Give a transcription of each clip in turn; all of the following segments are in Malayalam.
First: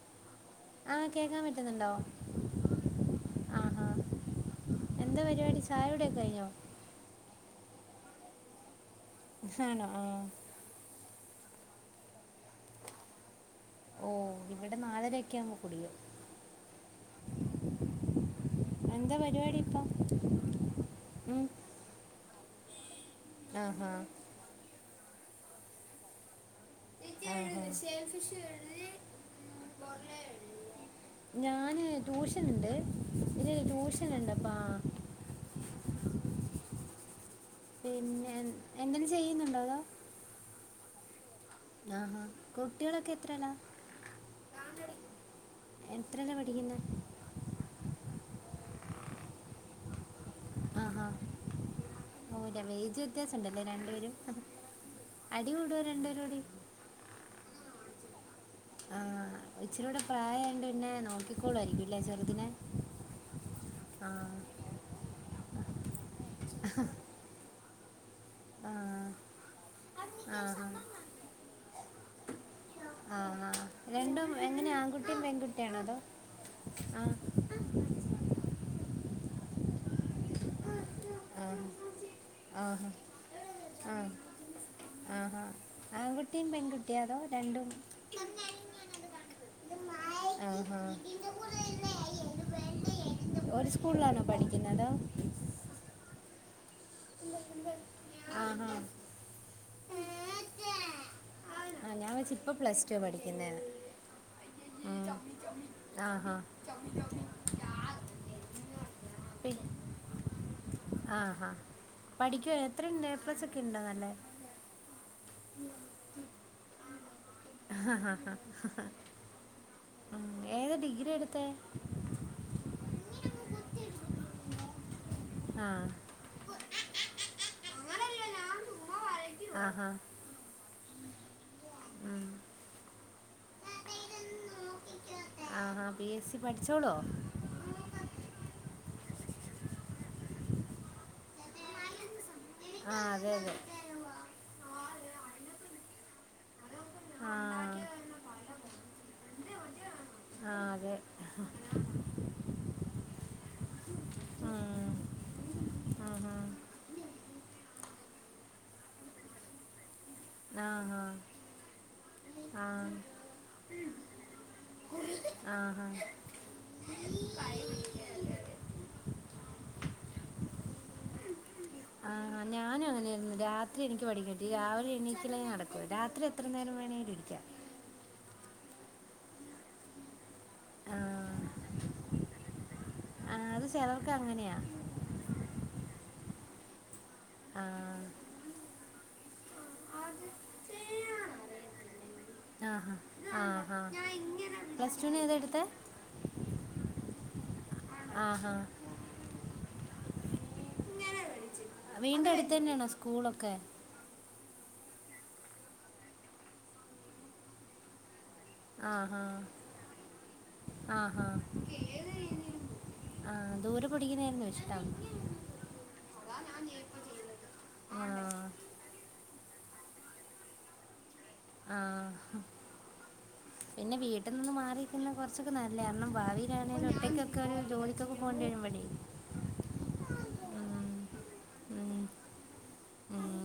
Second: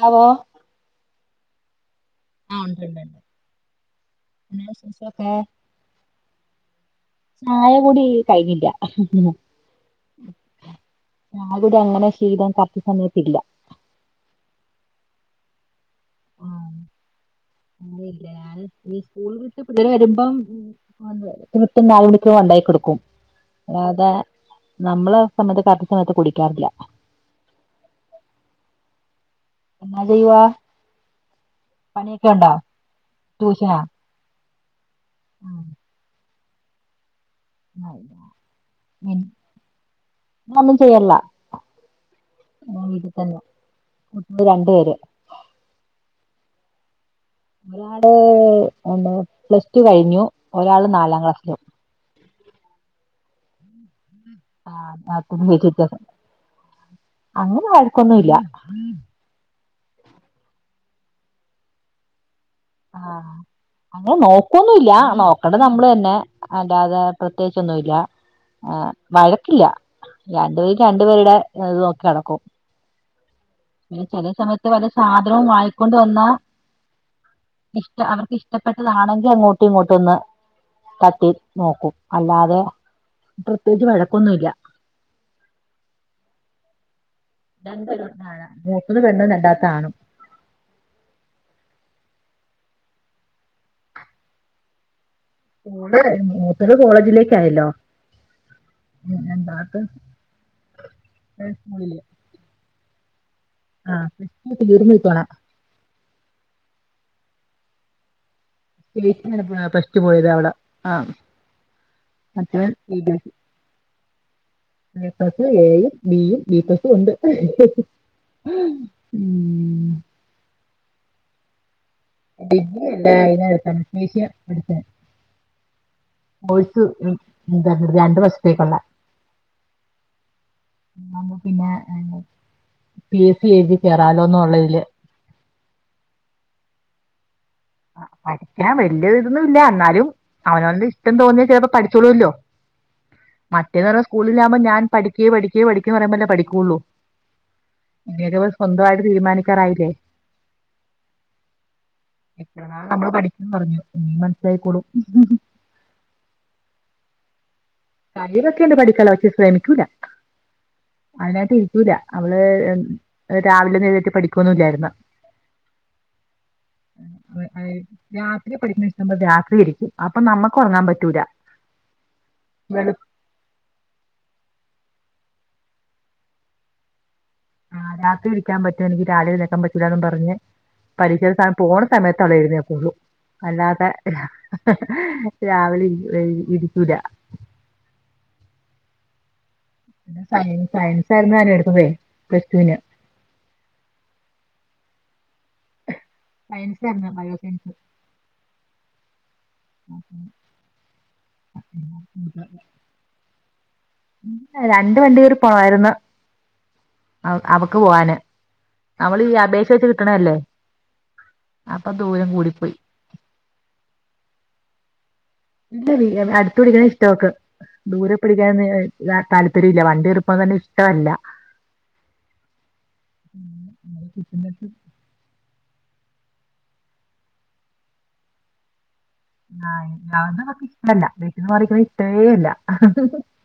ഹലോ ആഹ് കേൾക്കാൻ പറ്റുന്നുണ്ടോ. ആഹ ഉണ്ട് ണ്ട് ആഹാ ന്താ എന്താ വിശേഷോക്കെ പരിപാടി ചായ കുടിയൊക്കെ കഴിഞ്ഞോ ചായകുടി കഴിഞ്ഞില്യ. ആണോ ആ ഞങ്ങൾക്ക് അങ്ങനൊരു ശീലം കർറ്റ് സമയത്തില്ല. ഓഹ് ഇവിടെ നാലര ഒക്കെ അങ്ങ് കുടിയും. അല്ല ഞാൻ ഈ എന്താ സ്കൂള പരിപാടി വിട്ട് ഇപ്പം പിള്ളെര് വരുമ്പം. ഉം, നാലണിക്ക് കൊണ്ടാക്കി കൊടുക്കും ആഹാ ആതെ. നമ്മള് സമയത്ത് കററ്റ് സമയത്ത് കുടിക്കാറില്ല. ഉം ഉം. എന്നാ ചെയ്യുവാ ഞാന് പണിയൊക്കെ ഉണ്ടോ ട്യൂഷ്യനിണ്ട് ഒര് ട്യൂശ്. ത്കണ്ടപ്പാ. ആഹ് ഇല്ല. പിന്നെ എന്താണ് എൻ- ചെയ്യുന്നുണ്ടോ അതോ ഒന്നും ചെയ്യല്ല ആഹ ഹാ ഞാൻ വീട്ടിൽ കുട്ടികളൊക്കെ തന്നെ എത്രല്ലാ? കുട്ടികള് രണ്ടു പേര് എത്രലാ പഠിക്കുന്നേ ഒരാള് എന്താ പ്ലസ് ടു കഴിഞ്ഞു ഒരാള് നാലാം ക്ലാസ്സിലാ ഓല്ലേ വൈജു വ്യത്യാസം ഉണ്ടല്ലേ രണ്ടുപേരും അടി കൂടുവോ ആഹ് രണ്ടുപേരും കൂടി അങ്ങനെ വഴക്കൊന്നും ഇല്ല ആഹ് ഇച്ചിരൂടെ പ്രായയോണ്ട് പിന്നെ നോക്കിക്കോളായിരിക്കുല്ലേ ചെറുതിനെ ആഹ് ആ അങ്ങനെ നോക്കൊന്നും ഇല്ല നോക്കണത് നമ്മള് തന്നെ അല്ലാതെ പ്രത്യേകിച്ചൊന്നുല്ല ആ ഹ് വഴക്കില്ല ആ രണ്ട് ആ പേരും രണ്ട് ണ്ട് പേരുടെ ഇത് നോക്കി നടക്കും ആ ആഹ് പിന്നെ ചില സമയത്ത് വല്ല സാധനവും അതോ വാങ്ങിക്കൊണ്ട് വന്നാ ആ ഇഷ്ട അവർക്ക് ഇഷ്ട്ടപ്പെട്ടതാണെങ്കിൽ അങ്ങോട്ടും ഇങ്ങോട്ടും ഒന്ന് താ ട്ടി നോക്കും ആ അല്ലാതെ ആ പ്രത്യേകിച്ച് ആ വഴക്കൊന്നുല്ല ആ ആഹ് ആൺ കുട്ട് കുട്ടീം പെൺകുട്ടി അതോ രണ്ട് രണ്ടും പേരുണ്ട് [unintelligible] മൂത്തത് പെണ്ണും രണ്ടാമത്തെ ആണും ആ ആഹ് ഒരു സ്കൂളിലാണോ പഠിക്കുന്നത് മൂത്തത് മൂത്തത് കോളേജിലേക്ക് ആയല്ലോ ആ ആഹ് പിന്നെ രണ്ടാമത്തത് ആ ഞാൻ വെച്ച് ഇപ്പ പ്ലസ് ടു പഠിക്കുന്നെന്ന് ആഹ് [unintelligible] ആ ആഹ് സ്‌റ്റേറ്റ് തന്നെ ഇപ്പഴാ ഫസ്റ്റ് പോയത് അവള് പഠികുവോ മറ്റവൻ എത്ര സി ഇണ്ട് ബി എ എസ് പ്ലസ് ഒക്കെ ഉണ്ടോ നല്ലേ എ പ്ലസ് എയും ബി യും ബി പ്ലസും ഉണ്ട് ഉം ഏത് ഡിഗ്രി എടുത്തേ ഡിഗ്രി അല്ല അയിന് അനസ്തേഷ്യ എടുത്തെ ആഹ് കോഴ്സ് എടു എന്താണ് രണ്ടു വർഷത്തേക്കുള്ളേ ആ ആഹ് ഇതാവുമ്പോ പിന്നെ ഉം. പി എ സി എഴുതി കയറാലോന്നോള്ളെ ഇതില് ആ ആഹ് പി എസ് സി പഠിച്ചോളോ ആഹ് ആ പഠിക്കാൻ വലിയ ഇതൊന്നും ഇല്ല എന്നാലും അവനവൻ്റെ ഇഷ്ട്ടം തോന്നിയാൽ ചെലപ്പം പഠിച്ചോളൂല്ലോ ആ അതെ അതെ റ്റേന്ന് പറയുമ്പം സ്കൂളിലാവുമ്പോ ഞാൻ പഠിക്കേ പഠിക്കേ പഠിക്കേന്നും പറയുമ്പല്ലേ പഠികൊള്ളൂ ആ എന്തേലും ഒക്കെ സ്വന്തമായിട്ട് തീരുമാനിക്കാറായില്ലേ ആ അതെ ഇത്രങ്ങളും നമ്മള് പഠിക്ക്ന്ന് പറഞ്ഞു ഇനി മനസ്സിലായിക്കോളും ഉം. ആഹാ കഴിവൊക്കെയുണ്ട് പഠിക്കാനോള്ളേ പക്ഷേ ശ്രമിക്കൂല്ല ആ ആഹ് അതിനായിട്ട് ഇരിക്കൂല അവള് രാവിലെ ഒന്നും എഴുന്നേറ്റ് പഠിക്കൊന്നില്ലായിരുന്ന് ആ ആഹ് രാത്രി പഠിക്കുന്നഷ്‌ട്ടം രാത്രി ഇരിക്കും അപ്പൊ നമ്മക്ക് ഒറങ്ങാൻ പറ്റൂല ആഹ് ഞാനും വെളു- അങ്ങനെയായിരുന്നു രാത് ത്രി എനിക്ക് പഠിക്ക രാവിലെ എണിക്കല് നടക്കുല രാത്രി എത്ര നേരം വേണെലും ഇരിക്ക ആഹ് രാത്രി ഇരിക്കാ പറ്റും എനിക്ക് രാവിലെണീക്കാൻ പറ്റൂല്ലന്നും പറഞ്ഞ് ആ. പഠിക്ക പോണ സമയത്തവിടെ അവൾ എഴുന്നേൽകൊള്ളു ആ, അത് അല്ലാതെ ചിലർക്ക് അങ്ങനെയാ രാവിലെ വൈകീട്ടും ഇരിക്കൂല ആഹ് സയൻ സയൻസായിന്നു അവന് എടുത്തതേ പ്ലസ് ടുവിന് ആഹ് ആഹ് ആഹ് ആഹ് പ്ലസ് ടുന് ഏതാ എടുത്തെ സയൻസ് ആയിരുന്നു ബയോ സയൻസ് ആഹ് ആഹ് [inaudible] വീടിന്റെ അടുത്ത് തന്നെയാണോ സ്കൂളൊക്കെ രണ്ട് വണ്ടിര് പോവായിരുന്നു അവ അവക്ക് പോവാന് നമ്മൾ ആഹാ ഈ അപേക്ഷ വെച്ച് കിട്ടണല്ലേ അപ്പൊ ദൂരം കൂടിപ്പോയി ആഹ് ദൂരെ പഠിക്കുന്നായിരുന്നോ ഇഷ്ടം ഇല്ല അതാ അടുത്ത് ഞാൻ പഠിക്കണ ഇപ്പൊ ഇഷ്ടമവൾക്ക് ചെയ്തത് ദൂരെ പഠിക്കാ ആ ല്ല താല്പര്യം ഇല്ല വണ്ടി കേറി പോണേ ഇഷ്ടല്ല ആഹ് പിന്നെ വീട്ടിൽ നിന്ന് കിട്ടുന്നിട്ട് മാറിയിരിക്കുന്ന കൊറച്ചൊക്കെ നല്ല കാരണം ഭാവിയിലാണേലും ഒറ്റക്കൊക്കെ ഒരു ജോലിക്കൊക്കെ പോകണ്ടി വരുംമ്പാഴേ ആഹ് നക്ക് ഇഷ്ടല്ല വീട്ടിന്ന് മാറി നിക്കുന്നത് ഉം. ഇഷ്ടേല്ല ഉം.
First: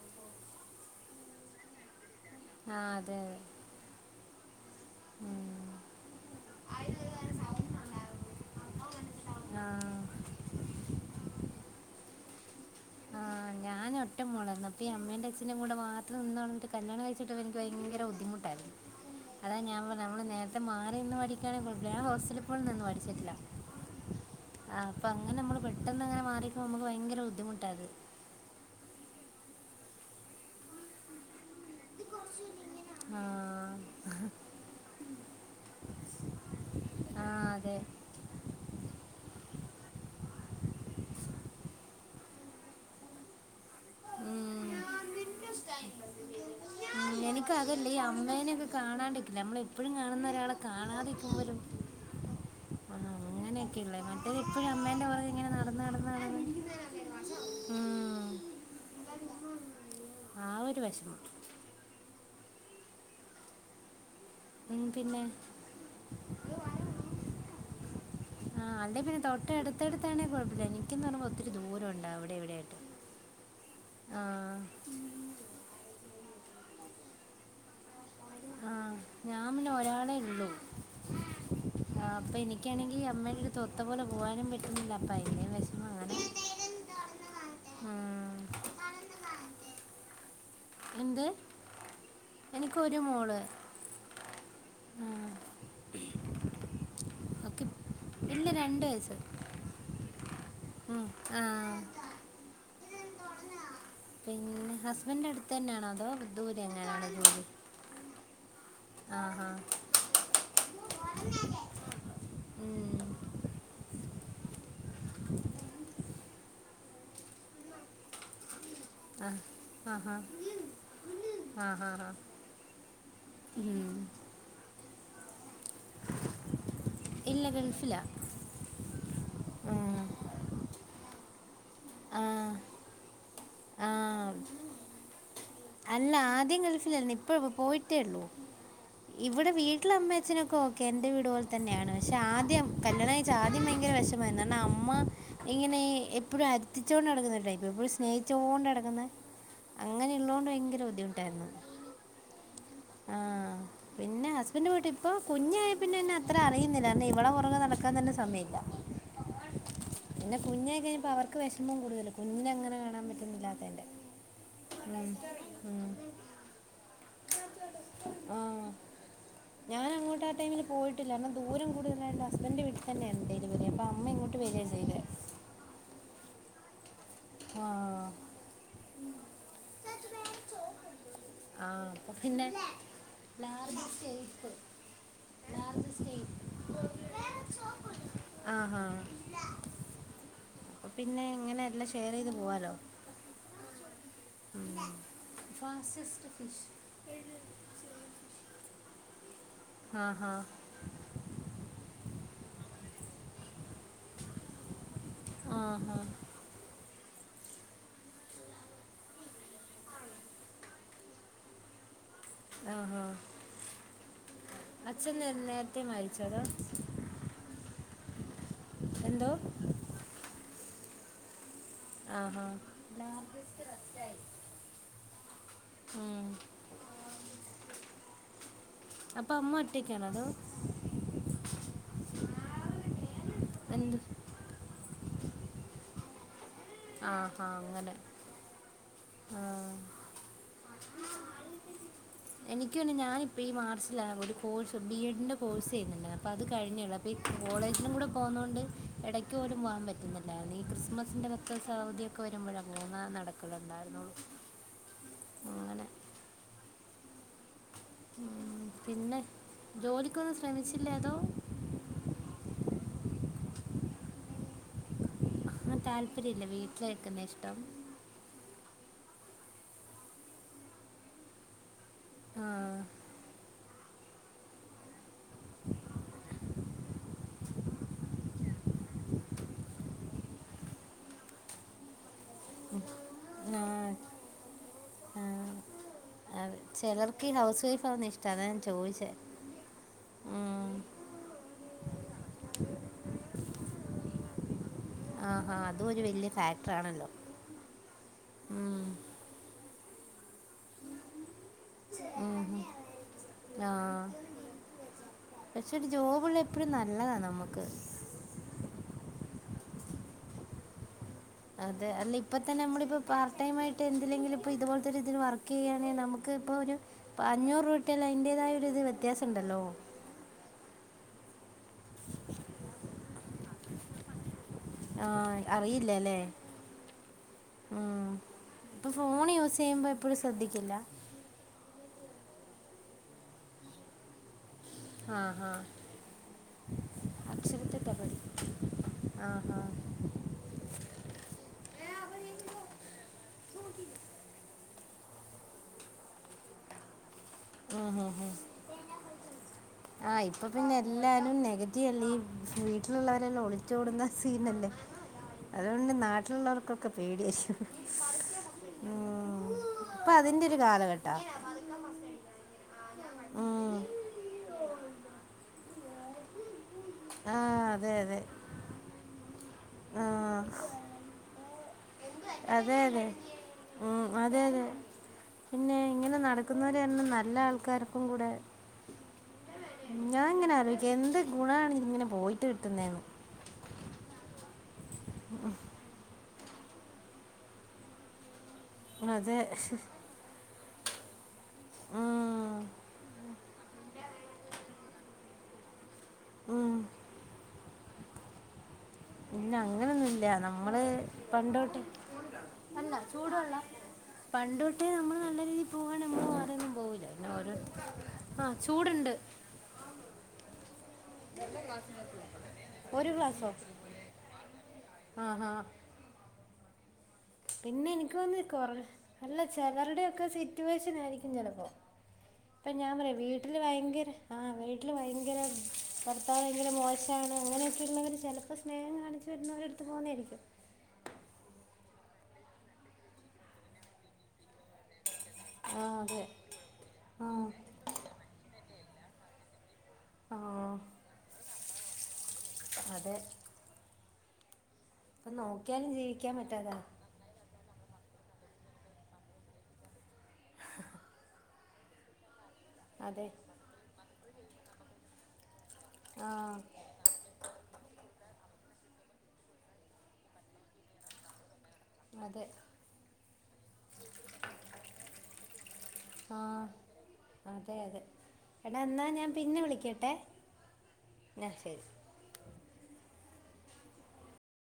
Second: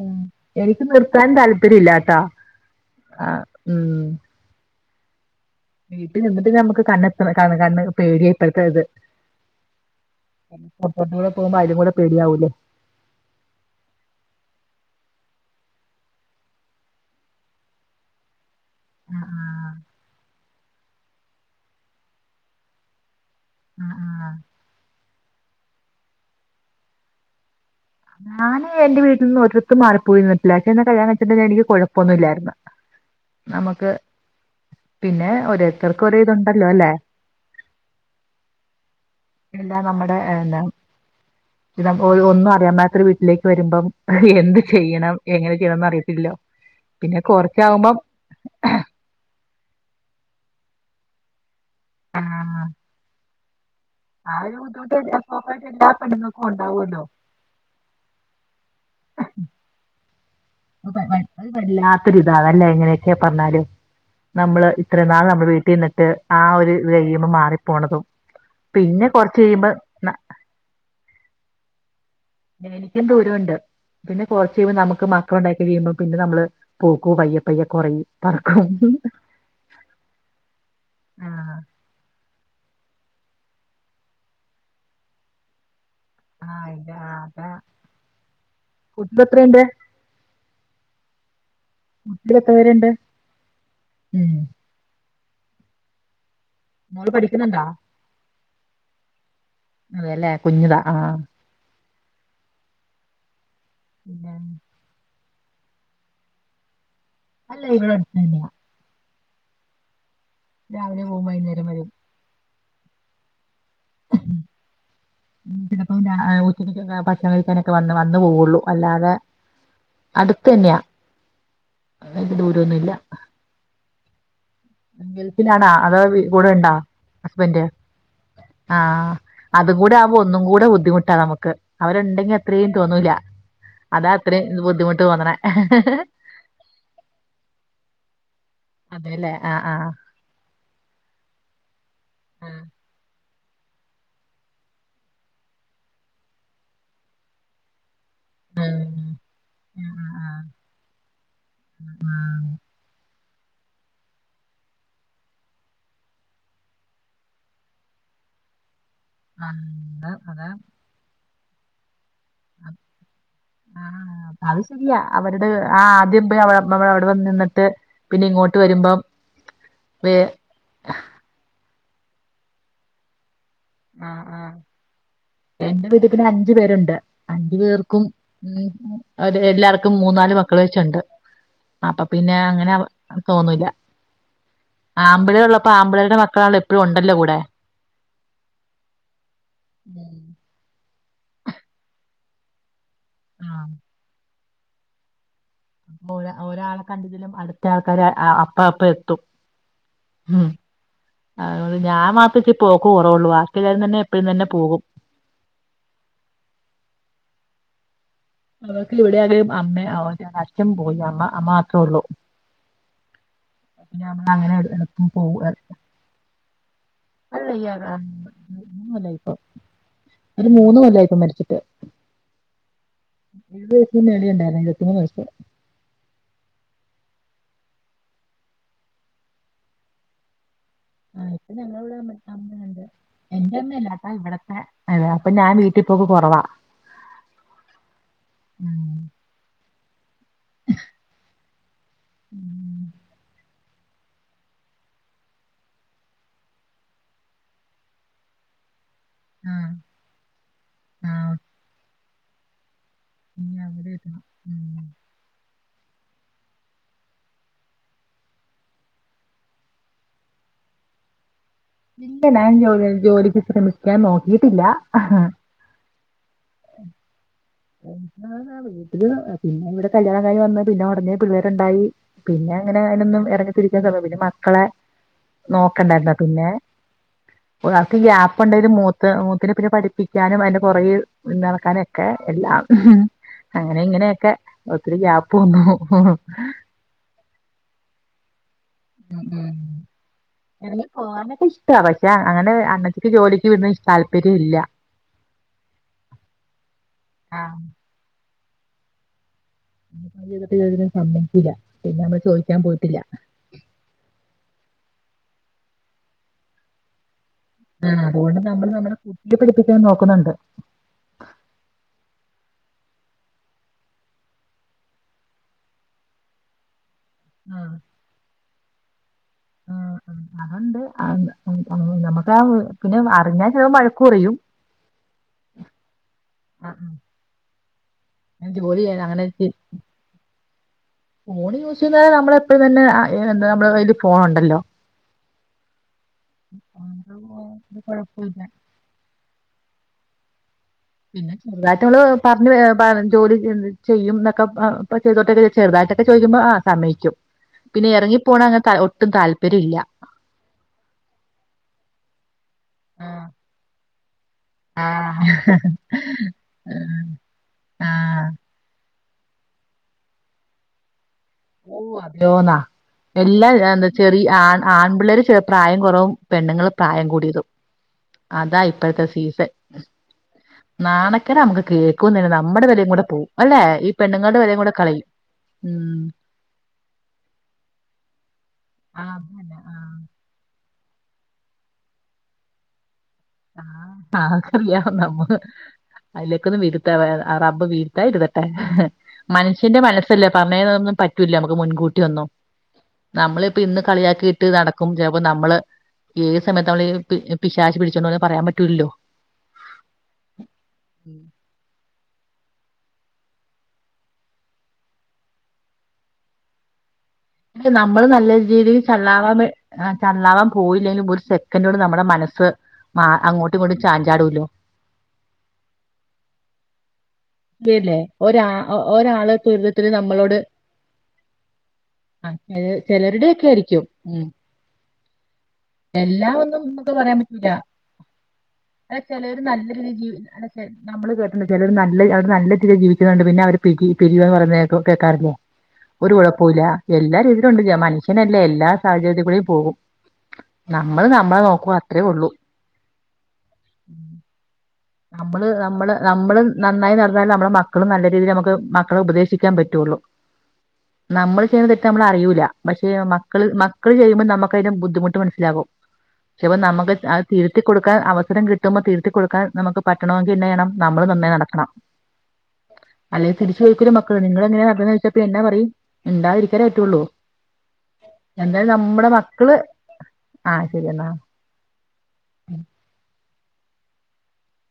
ഉം എനിക്കും നിർത്താൻ താല്പര്യം ഇല്ലട്ടാ ആ അതെ അതെ ആഹ് ഉം ഉം വീട്ടിൽ നിന്നിട്ട് നമുക്ക് കണ്ണെത്ത അതിനൊരു ക കണ്ണ് പേടിയ ഇപ്പോഴത്തെത് ആഹ് പൊറത്ത് കൂടെ പോകുമ്പോ അതിലും കൂടെ പേടിയാവൂലേ ആഹ് ഞാന് ഒറ്റ മോളാ എന്നിട്ട് ഈ അമ്മയും അച്ഛൻ്റെയും കൂടെ മാത്രം നിന്ന് പറഞ്ഞിട്ട് കല്യാണം കഴിച്ചിട്ട് എനിക്ക് ബുദ്ധിമുട്ടായിരുന്നു അതാ ഞാൻ പറഞ്ഞ് നമ്മള് നേരത്തെ മാറി നിന്ന് പഠിക്കാണെങ്കിൽ കൊഴപ്പല്ല ഞാൻ ഹോസ്റ്റലിൽ പൊലും നിന്ന് പഠിച്ചിട്ടില്ല ആഹ് ആഹ് ആഹ് അപ്പൊ അങ്ങനെ നമ്മള് പെട്ടെന്ന് അങ്ങനെ മാറി നിക്കുമ്പം നമുക്ക് ഭയങ്കര ബുദ്ധിമുട്ടാത് ഞാന് എന്റെ വീട്ടിൽ നിന്ന് ഒരിടത്തും മാറി പോയി നിന്നിട്ടില്ല പക്ഷെ എന്നെ കഴിച്ചോണ്ട് എനിക്ക് കൊഴപ്പൊന്നുംല്ലായിരുന്നു ആ നമുക്ക് പിന്നെ ഒരോരുത്തർക്ക് ഒരോ ഇതുണ്ടല്ലോ അല്ലെ ആഹ് അതെ അല്ലാ നമ്മുടെ എന്താ ഒന്നും അറിയാൻ പാടില്ലാത്ത വീട്ടിലേക്ക് വരുമ്പം എന്ത് ഉം. ചെയ്യണം എങ്ങനെ ചെയ്യണംന്ന് അറിയത്തില്ല ഉം, പിന്നെ കൊറച്ചാകുമ്പം നമ്മള് എപ്പോഴും കാണുന്ന ഒരാളെ കാണാതിരിക്കുമ്പൊരു ആ അഹ് അങ്ങനെ ത്തെ മറ്റെ ആ ഒരു എപ്പഴും ബുദ്ധിമുട്ട് അമ്മേന്റെ പുറകേ ഇങ്ങനെ സ്വാഭാവികമായിട്ട് നടന്ന് എല്ലാ നടന്ന് നടന്ന് പെണ്ണുങ്ങൾക്കും ഉണ്ടാവുമല്ലോ ഉം ആ ഒരു വെഷമം അത് വല്ലാത്തൊരിതാല്ലേ അതല്ല എങ്ങനെയൊക്കെ പറഞ്ഞാലു. നമ്മള് ഉം, ഇത്രയും പിന്നെ നാള് നമ്മള് വീട്ടിൽ നിന്നിട്ട് ആ ഒരു ഇത് കയ്യുമ്പം മാറിപ്പോണതും ആഹ് അല്ലേ പിന്നെ കുറച്ച് കഴിയുമ്പോ തൊട്ടടുത്തടുത്താണങ്കിൽ കൊഴപ്പല്ല എനിക്കന്ന് പറയുമ്പോ ഒത്തിരി ദൂരണ്ട് അവിടെ ഇവിടെയായിട്ട് നിക്കും ദൂരണ്ട് പിന്നെ കൊറച്ച് കഴിയുമ്പം നമുക്ക് മ മക്കള് ഇണ്ടായി കയ്യിമ്പോൾ പിന്നെ നമ്മള് പോക്കും പയ്യപ്പയ്യ കൊറയും ആഹ് ഞാൻപിന്നെ ഒരാളെ ഉള്ളൂ ആ ആഹ് അപ്പൊ എനിക്കാണെങ്കിൽ അമ്മയുടെടുത്ത് ഒത്ത പോലെ പോവാനും പറ്റുന്നില്ല അപ്പം അതിൻ്റെ ഒരു വിഷമം അങ്ങനെ ആഹ് ഇത് അതെ ഉം. കുട്ട്യേൾ എത്രണ്ട് എന്ത് മക്കള് എത്ര പേരുണ്ട് എനിക്കൊരു മോള് ഉം ആ, മോള് പഠിക്കുന്നുണ്ടാ ഓക്കെ ഇല്ല രണ്ട് വയസ്സ് അതെല്ലേ കുഞ്ഞിതാ ഉം ആഹ് ആഹ് പിന്നെ ഹസ്ബൻന്റ് അടുത്ത്ന്നാണോ അതോ ദൂരെ എങ്ങാനുവാണോ ജോലി ഇല്ല ഇവിടെ അടുത്തന്നെയാ ആഹാ രാവിലെ പോവും വൈന്നേരം വരും ഉം ഉം പിന്നെപ്പോ രാ അയോ ഉച്ചക്കൊക്കെ ഭക്ഷണം കഴിക്കാനൊക്കെ വന്ന് വന്ന് പോവുള്ളൂ അല്ലാതെ ആ ആഹാ അടുത്തന്നെയാ വല്ല്യ ദൂരൊന്നുവില്ല ഉം ഗൾഫിലാണോ അതോ വി കൂടെ ഇണ്ടോ ഇല്ല ഹസ്ബന്റ് ഗൾഫിലാ ആഹ് അതും കൂടെ ആവുമ്പോ ഒന്നും കൂടെ ബുദ്ധിമുട്ടാ നമുക്ക് ആ അവരുണ്ടെങ്കി അത്രയും തോന്നൂല ആ അതാ ആ അത്രയും ബുദ്ധിമുട്ട് തോന്നണേ അല്ല ആദ്യം ഗൾഫിലായിരുന്നു ഇപ്പം പോയിട്ടേ ഉള്ളൂ അതെല്ലേ ഇവിടെ ആഹ് ആഹ് വീട്ടില് അമ്മ അച്ഛനൊക്കെ ഓക്കെയാ എൻ്റെ വീട് പോലെ തന്നെയാണ് പക്ഷെ ആഹ് ആദ്യം കല്യാണം കഴിച്ച ആദ്യം ഭയങ്കര വിഷമായിരുന്നു കാരണം അമ്മ ഇങ്ങനെ എപ്പഴും അരുത്തിചോണ്ട് നടക്കുന്ന ഒരു ടൈപ്പ് എപ്പഴും സ്നേഹി ചോണ്ട് നടക്കുന്നെ അങ്ങനെയുള്ളോണ്ട് ഭയങ്കര ബുദ്ധിമുട്ടായിരുന്നു ഉം പാ ആഹ് പിന്നെ ഹസ്ബന്റ് വീട്ട് ഇപ്പൊ കുഞ്ഞായേ പിന്നെന്നെ അത്ര അറിയുന്നില്ലാരുന്നു ഇവളെ പുറകെ നടക്കാൻ തന്നെ സമയല്ല അന്ന് അതാ ഞാൻ കഴിയുമ്പ അവർ ക്ക് വിഷമം കൂടുതല് കുഞ്ഞിനെ അങ്ങനെ കാണാൻ പറ്റുന്നില്ലാത്തന്റെ ആഹ് അത് ശരിയാ ഉം അവരുടെ ആ ഉം ആദ്യം പോയി അവടെ നമ്മള് അവടെ വന്ന് നിന്നിട്ട് പിന്നെ ഇങ്ങോട്ട് ആഹ് വരുമ്പം ഞാൻ വേ അങ്ങോട്ട് ആ ടൈമില് പോയിട്ടില്ലാരുന്നു ദൂരം കൂടുതലായോണ്ട് ഹസ്ബന്റിന്റെ വീട്ടി തന്നെയായിരുന്നു ഡെലിവറി അപ്പോ അമ്മ ആഹ് ഇങ്ങോട്ട് ആഹ് വരിയ ചെയ്തേ എന്റെ വീട്ടി പിന്നെ അഞ്ചു പേരുണ്ട് അഞ്ചു പേർക്കും ആഹ് ഉം ഉം അവര് എല്ലാർക്കും മൂന്നാല് മക്കള് വെച്ചുണ്ട് അപ്പൊ പിന്നെ അങ്ങനെ തോന്നുല്ല ലാർജ് സ്റ്റേപ്പ് ആമ്പിള്ളേര് ഉള്ളപ്പോ ലാർജ് ആമ്പിള്ളേരുടെ സ്റ്റേപ്പ് മക്കളാണല്ലൊ എപ്പഴും ഉണ്ടല്ലോ കൂടെ ആഹാ ഉം അപ്പപിന്നെ ഇങ്ങനെ എല്ലാം ഷെയറയ്ത് പോവാലോ ആഹ് ഉം അമ്മാറിയ ഒരാളെ കണ്ടിലേലും അടുത്ത ആൾക്കാര് ആ അപ്പം അപ്പ എത്തും ആഹാ ഉം അതുകൊണ്ട് ഞാൻ മാത്ര ഇച്ച് പോക്ക് കുറവുള്ളൂ ബാക്കി എല്ലാരും തന്നെ എപ്പഴും തന്നെ പോകും ആഹ് ഹാ അവൾക് എവിടെയായ്ലും അമ്മ [unintelligible] അച്ചൻ പോയി അമ്മ അമ്മ മാത്രേള്ളു ആഹാ പിന്നെ ഞമ്മള് അങ്ങനെ എടക്കും അച്ഛൻ നേ- പോകാർ നേരത്തെ മരിച്ചോ അതോ മഴ എന്തോ [unintelligible] പിന്നെ മൂന്ന് കൊല്ലായി ഇപ്പോ മരിച്ചിട്ട് ആഹാ ലാർജസ്റ്റ് എഴുപത് വയസിനു റെസ്റ്റായി മേളി ഉണ്ടായിരുന്നു എഴുപത്തിമൂന്ന് വയസ്സ് ഉം [unintelligible] അപ്പം അമ്മ ഒറ്റയ്ക്കാണോ അവടെ ആഹ് ഇപ്പം ഞങ്ങടെ ഇവിടെ അമ്മ അമ്മയോണ്ട് എന്ത് എന്റെമ്മല്ലാട്ടാ ഇവിടത്തെ അതാ അപ്പൊ ഞാൻ വീട്ടിപ്പോക്ക് കൊറവാ ആഹാ അങ്ങനെ ഉം ആഹ് എനിക്കൊണ്ട് ഞാനിപ്പ ഈ മാർച്ച് ലാ ഒരു കോഴ്സ് ബി എഡിൻ്റെ കോഴ്സ് ചെയ്യുന്നുണ്ട് അപ്പോ അത് കഴിഞ്ഞേള്ളൂ അപ്പോൾ ഈ കോളേജിലും കൂടെ പോകുന്നോണ്ട് എടയ്ക്ക് പോലും ആഹ് പോകാൻ പറ്റുന്നില്ലായിരുന്നു ഈ ക്രിസ്മസിൻ്റെ ആഹ് പത്തു ദിവസ അവധിയൊക്കെ വരുമ്പഴാ പോവുന്നെ ഇനി അവിടെ നടക്കുന്നുണ്ടായിരുന്നുള്ളൂ എത്തണം ഉം. ഉം പിന്നെ ജോലിക്കൊന്നും ശ്രമിച്ചില്ലേ അതോ ഇല്ല ഞാൻ ജോലി ജോലിക്ക് ശ്രമിക്കാൻ നോക്കിയിട്ടില്ല അതൊന്നും താല്പര്യം ഇല്ല വീട്ടില് നിക്കുന്നാ ഇഷ്ടം വീട്ടില് പിന്നെ ഇവിടെ കല്ല്യാണം കഴിഞ്ഞ് വന്ന് പിന്നെ ഉടനെ പിള്ളേരുണ്ടായി ആ പിന്നെ അങ്ങ നെ ഒന്നും ഇറങ്ങിത്തിരിക്കാൻ സമയല്ല പിന്നെ മക്കളെ നോക്കണ്ടെ എന്നാ പിന്നെ ഒരാൾക്ക് ഗ്യാപ്പ് ഉണ്ടേലും മൂത്ത മൂത്തിനെ പിന്നെ പഠിപ്പിക്കാനും അതിന്റെ പുറകിൽ നടക്കാനും ഒക്കെ എല്ലാം അങ്ങനെ ആ, ഇങ്ങനെയൊക്കെ ഒത്തിരി ഗ്യാപ്പ് വന്നു ചെലർക്ക് ഈ ഹൗസ് വൈഫ് ആവുന്ന ഇഷ്ടാ അതാ ഞാൻ ചോയ്ച്ചേ എനിക്ക് പോകാനൊക്കെ ഇഷ്ടാ പക്ഷെ അങ്ങനെ അണ്ണച്ചിക്ക് ജോലിക്ക് വിടുന്ന താല്പര്യം ഇല്ല ആഹാ അതും ഒരു വല്യ ഫാക്ടർ ആണല്ലോ ആഹ് ഉം [inaudible] സമ്മയ്ക്കില്ല പിന്നെ നമ്മള് ചോയ്ക്കാൻ പോയിട്ടില്ല ആഹ് പക്ഷെ ഒരു ജോബുള്ള എപ്പഴും നല്ലതാ നമുക്ക് ആ അതുകൊണ്ട് നമ്മള് നമ്മളെ കുട്ടിയെ പടിപ്പിക്കാൻ നോക്കുന്നുണ്ട് അതെ അല്ല ഇപ്പ തന്നെ നമ്മടെ ഇപ്പ പാർട്ട് ടൈംയിട്ട് എന്തിലെങ്കിലും ഇപ്പം ഇതുപോലത്തൊരു ഇതിൽ വർക്ക് ചെയ്യുകയാണെ നമു ക്ക് ഇപ്പോ ഒരു അഞ്ഞൂറ് ആഹ് രൂപ കിട്ടിയാലും അയ്ന്റേതായ ഒരു ഇത് വ്യത്യാസം ഇണ്ടല്ലോ ഉണ്ട് ആഹ് നമുക്ക് ആ പിന്നെ അറിഞ്ഞാൽ ചിലപ്പം വഴക്ക് പറയും ആഹ് അറിയില്ലല്ലേ ആഹ് ആഹ് ആഹ് ജോലി ഇപ്പൊ ചെയ്യാൻ ഫോൺ യൂസ് ചെയ്യുമ്പോ എപ്പഴും ശ്രദ്ധിക്കില്ല ഫോൺ യൂസ് ചെയ്യുന്നൽ നമ്മള എപ്പഴും തന്നെ എന്താ നമ്മളെ കയ്യില് ഫോൺ ഉണ്ടല്ലോ ആഹ് ആഹ് അതുകൊണ്ട് അത് ഒരു കുഴപ്പമില്ല [unintelligible] ആഹ് ആഹ് പിന്നെ ചോ ചെറുതായിട്ട് നമ്മള് പറഞ്ഞ ജോലി ചെയ്യും എന്നൊക്കെപ്പൊ ഇപ്പ ചെയ്തോട്ടെ ചോ ചെറുതായിട്ടൊക്കെ ചോയ്ക്കുമ്പോ ആ സമ്മയ്ക്കും ഉം പിന്നെ എറങ്ങിപ്പോണ അങ്ങനത്തെ ഒട്ടും താല്പര്യം ഇല്ല ആഹ് ഇപ്പൊ പിന്നെ എല്ലാരും നെഗറ്റീവ് അല്ലേ വീട്ടില് ആഹ് എല്ലാരും ഒളിച്ചോടുന്ന സീനല്ലേ അതോണ്ട് നാട്ടിലുള്ളവർക്കൊക്കെ പേടിയാ ആഹ് ഊം ഇപ്പൊ അതിന്റെ ഒരു കാലഘട്ടാ ഓഹ് അതെയോന്നോ എല്ലാ ഉം. എന്താ ചെറിയ ആൺ ആൺപിള്ളേര് ചെ പ്രായം കുറവും പെണ്ണുങ്ങള് പ്രായം ആ കൂടിയതും അതെ അതെ അതാ ഇ ഇപ്പഴത്തെ സീസൺ ആ നാണക്കേടാ നമുക്ക് കേ ക്കുന്നെന്നെ നമ്മുടെ അതെ വിലയും കൂടെ അതെ പോവും അല്ലെ ഈ ഉം, പെണ്ണുങ്ങളുടെ അതെ വിലയും കൂടെ കളയും ഉം ക്കുന്നവരന്നെ നല്ല ആൾക്കാർക്കും കൂടെ ആഹ് [unintelligible] ഞാൻ ഇങ്ങനെ ആലോയ്ക്ക എന്ത് ഗുണാണ് ഇങ്ങനെ പോയിട്ട് കിട്ടുന്നെന്ന് ആഹ് ആർക്കറിയാ നമ്മക്ക് അയ്ലേക്കൊന്ന് വിരുത്ത റബ്ബ് വീത്താതെ ഇരി അതെ മനുഷ്യന്റെ മനസ്സല്ലേ പർഞ്ഞേനൊന്നും പറ്റൂല നമുക്ക് മുൻകൂട്ടി ഒന്നും ഉം. നമ്മള് ഇപ്പ ഇന്ന് കളിയാ‌ക്കിട്ട് നടക്കും ചെപ്പോ നമ്മള് ഏത് ഉം. സമയത്താ നമ്മള് പി പിശാച് പിടിച്ചോണ്ട് പോവാ പറയാൻ പറ്റൂലല്ലോ പിന്നെ അങ്ങനൊന്നുല്ല നമ്മള് പണ്ട് തോട്ടേ അല്ല ചൂടുള്ള പണ്ട് തോട്ടേ നമ്മള് നല്ല രീതില് പോവാണെ [unintelligible] പോകൂല പക്ഷെ നമ്മള് നല്ല രീതീല് ചള്ളാവാന്ന് ആ ചള്ളാവാൻ പോയില്ലെലും ഒരു സെക്കന്റോണ്ട് നമ്മുടെ മനസ്സ് മാ ഒരു അങ്ങോട്ടും ഇങ്ങോട്ടും ചാഞ്ചാടുല്ലോ ആഹ് ആഹ് പ്പ്യല്ലേ എനിക്ക് ഒരാ തോന്നുന്നു കുറേ ഒരാള് അല്ല ദുരിതത്തില് ചിലരുടെയൊക്കെ നമ്മളോട് സിറ്റുവേഷൻ ആയിരിക്കും ചിലപ്പോൾ ആഹ് ചെല ഇപ്പം ഞാൻ പറയാം ചെലരുടെയൊക്കെ വീട്ടിൽ ആയിരിക്കും ഭയങ്കര ഉം ആ വീട്ടിൽ ഭയങ്കര എല്ലാ ഭർത്താവ് ഒന്നും ഭയങ്കര നമുക്ക് പറയാൻ പ മോശമാണ് ല്ലാ അങ്ങനെയൊക്കെ ഉള്ളവർ ചിലപ്പോൾ സ്നേഹം ന്താച്ചാല് കാണിച്ച് ഒരു നല്ല വരുന്നവരടുത്ത് പോകുന്നതായിരിക്കും [unintelligible] നമ്മള് കേട്ട്ണ്ട് ചെലര് നല്ല അവര് നല്ലതില് ജീവിക്കുന്നുണ്ട് പിന്നെ അവര് പിരി പിരിയുകന്ന് പറയുന്നൊക്കും കേക്കാറില്ലേ ആ ഒരു അതെ കൊഴപ്പുല്ല ആ എല്ലാരീതിയിലും ഉണ്ട് മനുഷ്യനല്ലേ എല്ലാ സാഹചര്യത് കൂടിം പോകും ആഹ് നമ്മള് നമ്മളെ നോക്കും അത്രേ ഒള്ളൂ അതെ ഇപ്പം അമ്മള് നോക്കിയാലും അമ്മള് ജീവിക്കാൻ നമ്മള് പറ്റാതാ നന്നായി [unintelligible] ന്നാല് നമ്മളെ മക്കള് നല്ല രീതീല് ഞമ്മക്ക് മക്കളെ ഉപദേശിക്കാൻ പറ്റുള്ളു നമ്മള് ചെയ്ത തെറ്റ് നമ്മള് അറിയൂല പക്ഷേ അതെ മക്കള് മക്കള് ചെയ്യുമ്പ നമ്മക്കയ്ന്റെ ബുദ്ധിമുട്ട് മനസ്സിലാകും ആ ക്ഷെപ്പ നമ്മക്ക് ആഹ് തിരുത്തി കൊടുക്കാൻ അവസരം കിട്ടുമ്പം തിരുത്തി കൊടുക്കാൻ നമുക്ക് പറ്റണമെങ്കിൽ എന്നാ ചെയ്യണം നമ്മള് നന്നായി നടക്കണം അതെ അല്ലെങ്കി തിരിച്ച് ചോയ്ക്കൂലേ മക്കള് നിങ്ങള് എങ്ങനെ നടന്നീന്യേ ചോയ്ച്ച പ്പെന്നാ പറയും ആ മിണ്ടാതിരിക്കല്ലേ പറ്റൊള്ളൂ അതെ അതെ എടാ ന്നാ ഞാൻ മക്കള് പിന്നെ വിളിക്കട്ടെ ആ ശരി എന്നാ ന്നാ ശെരി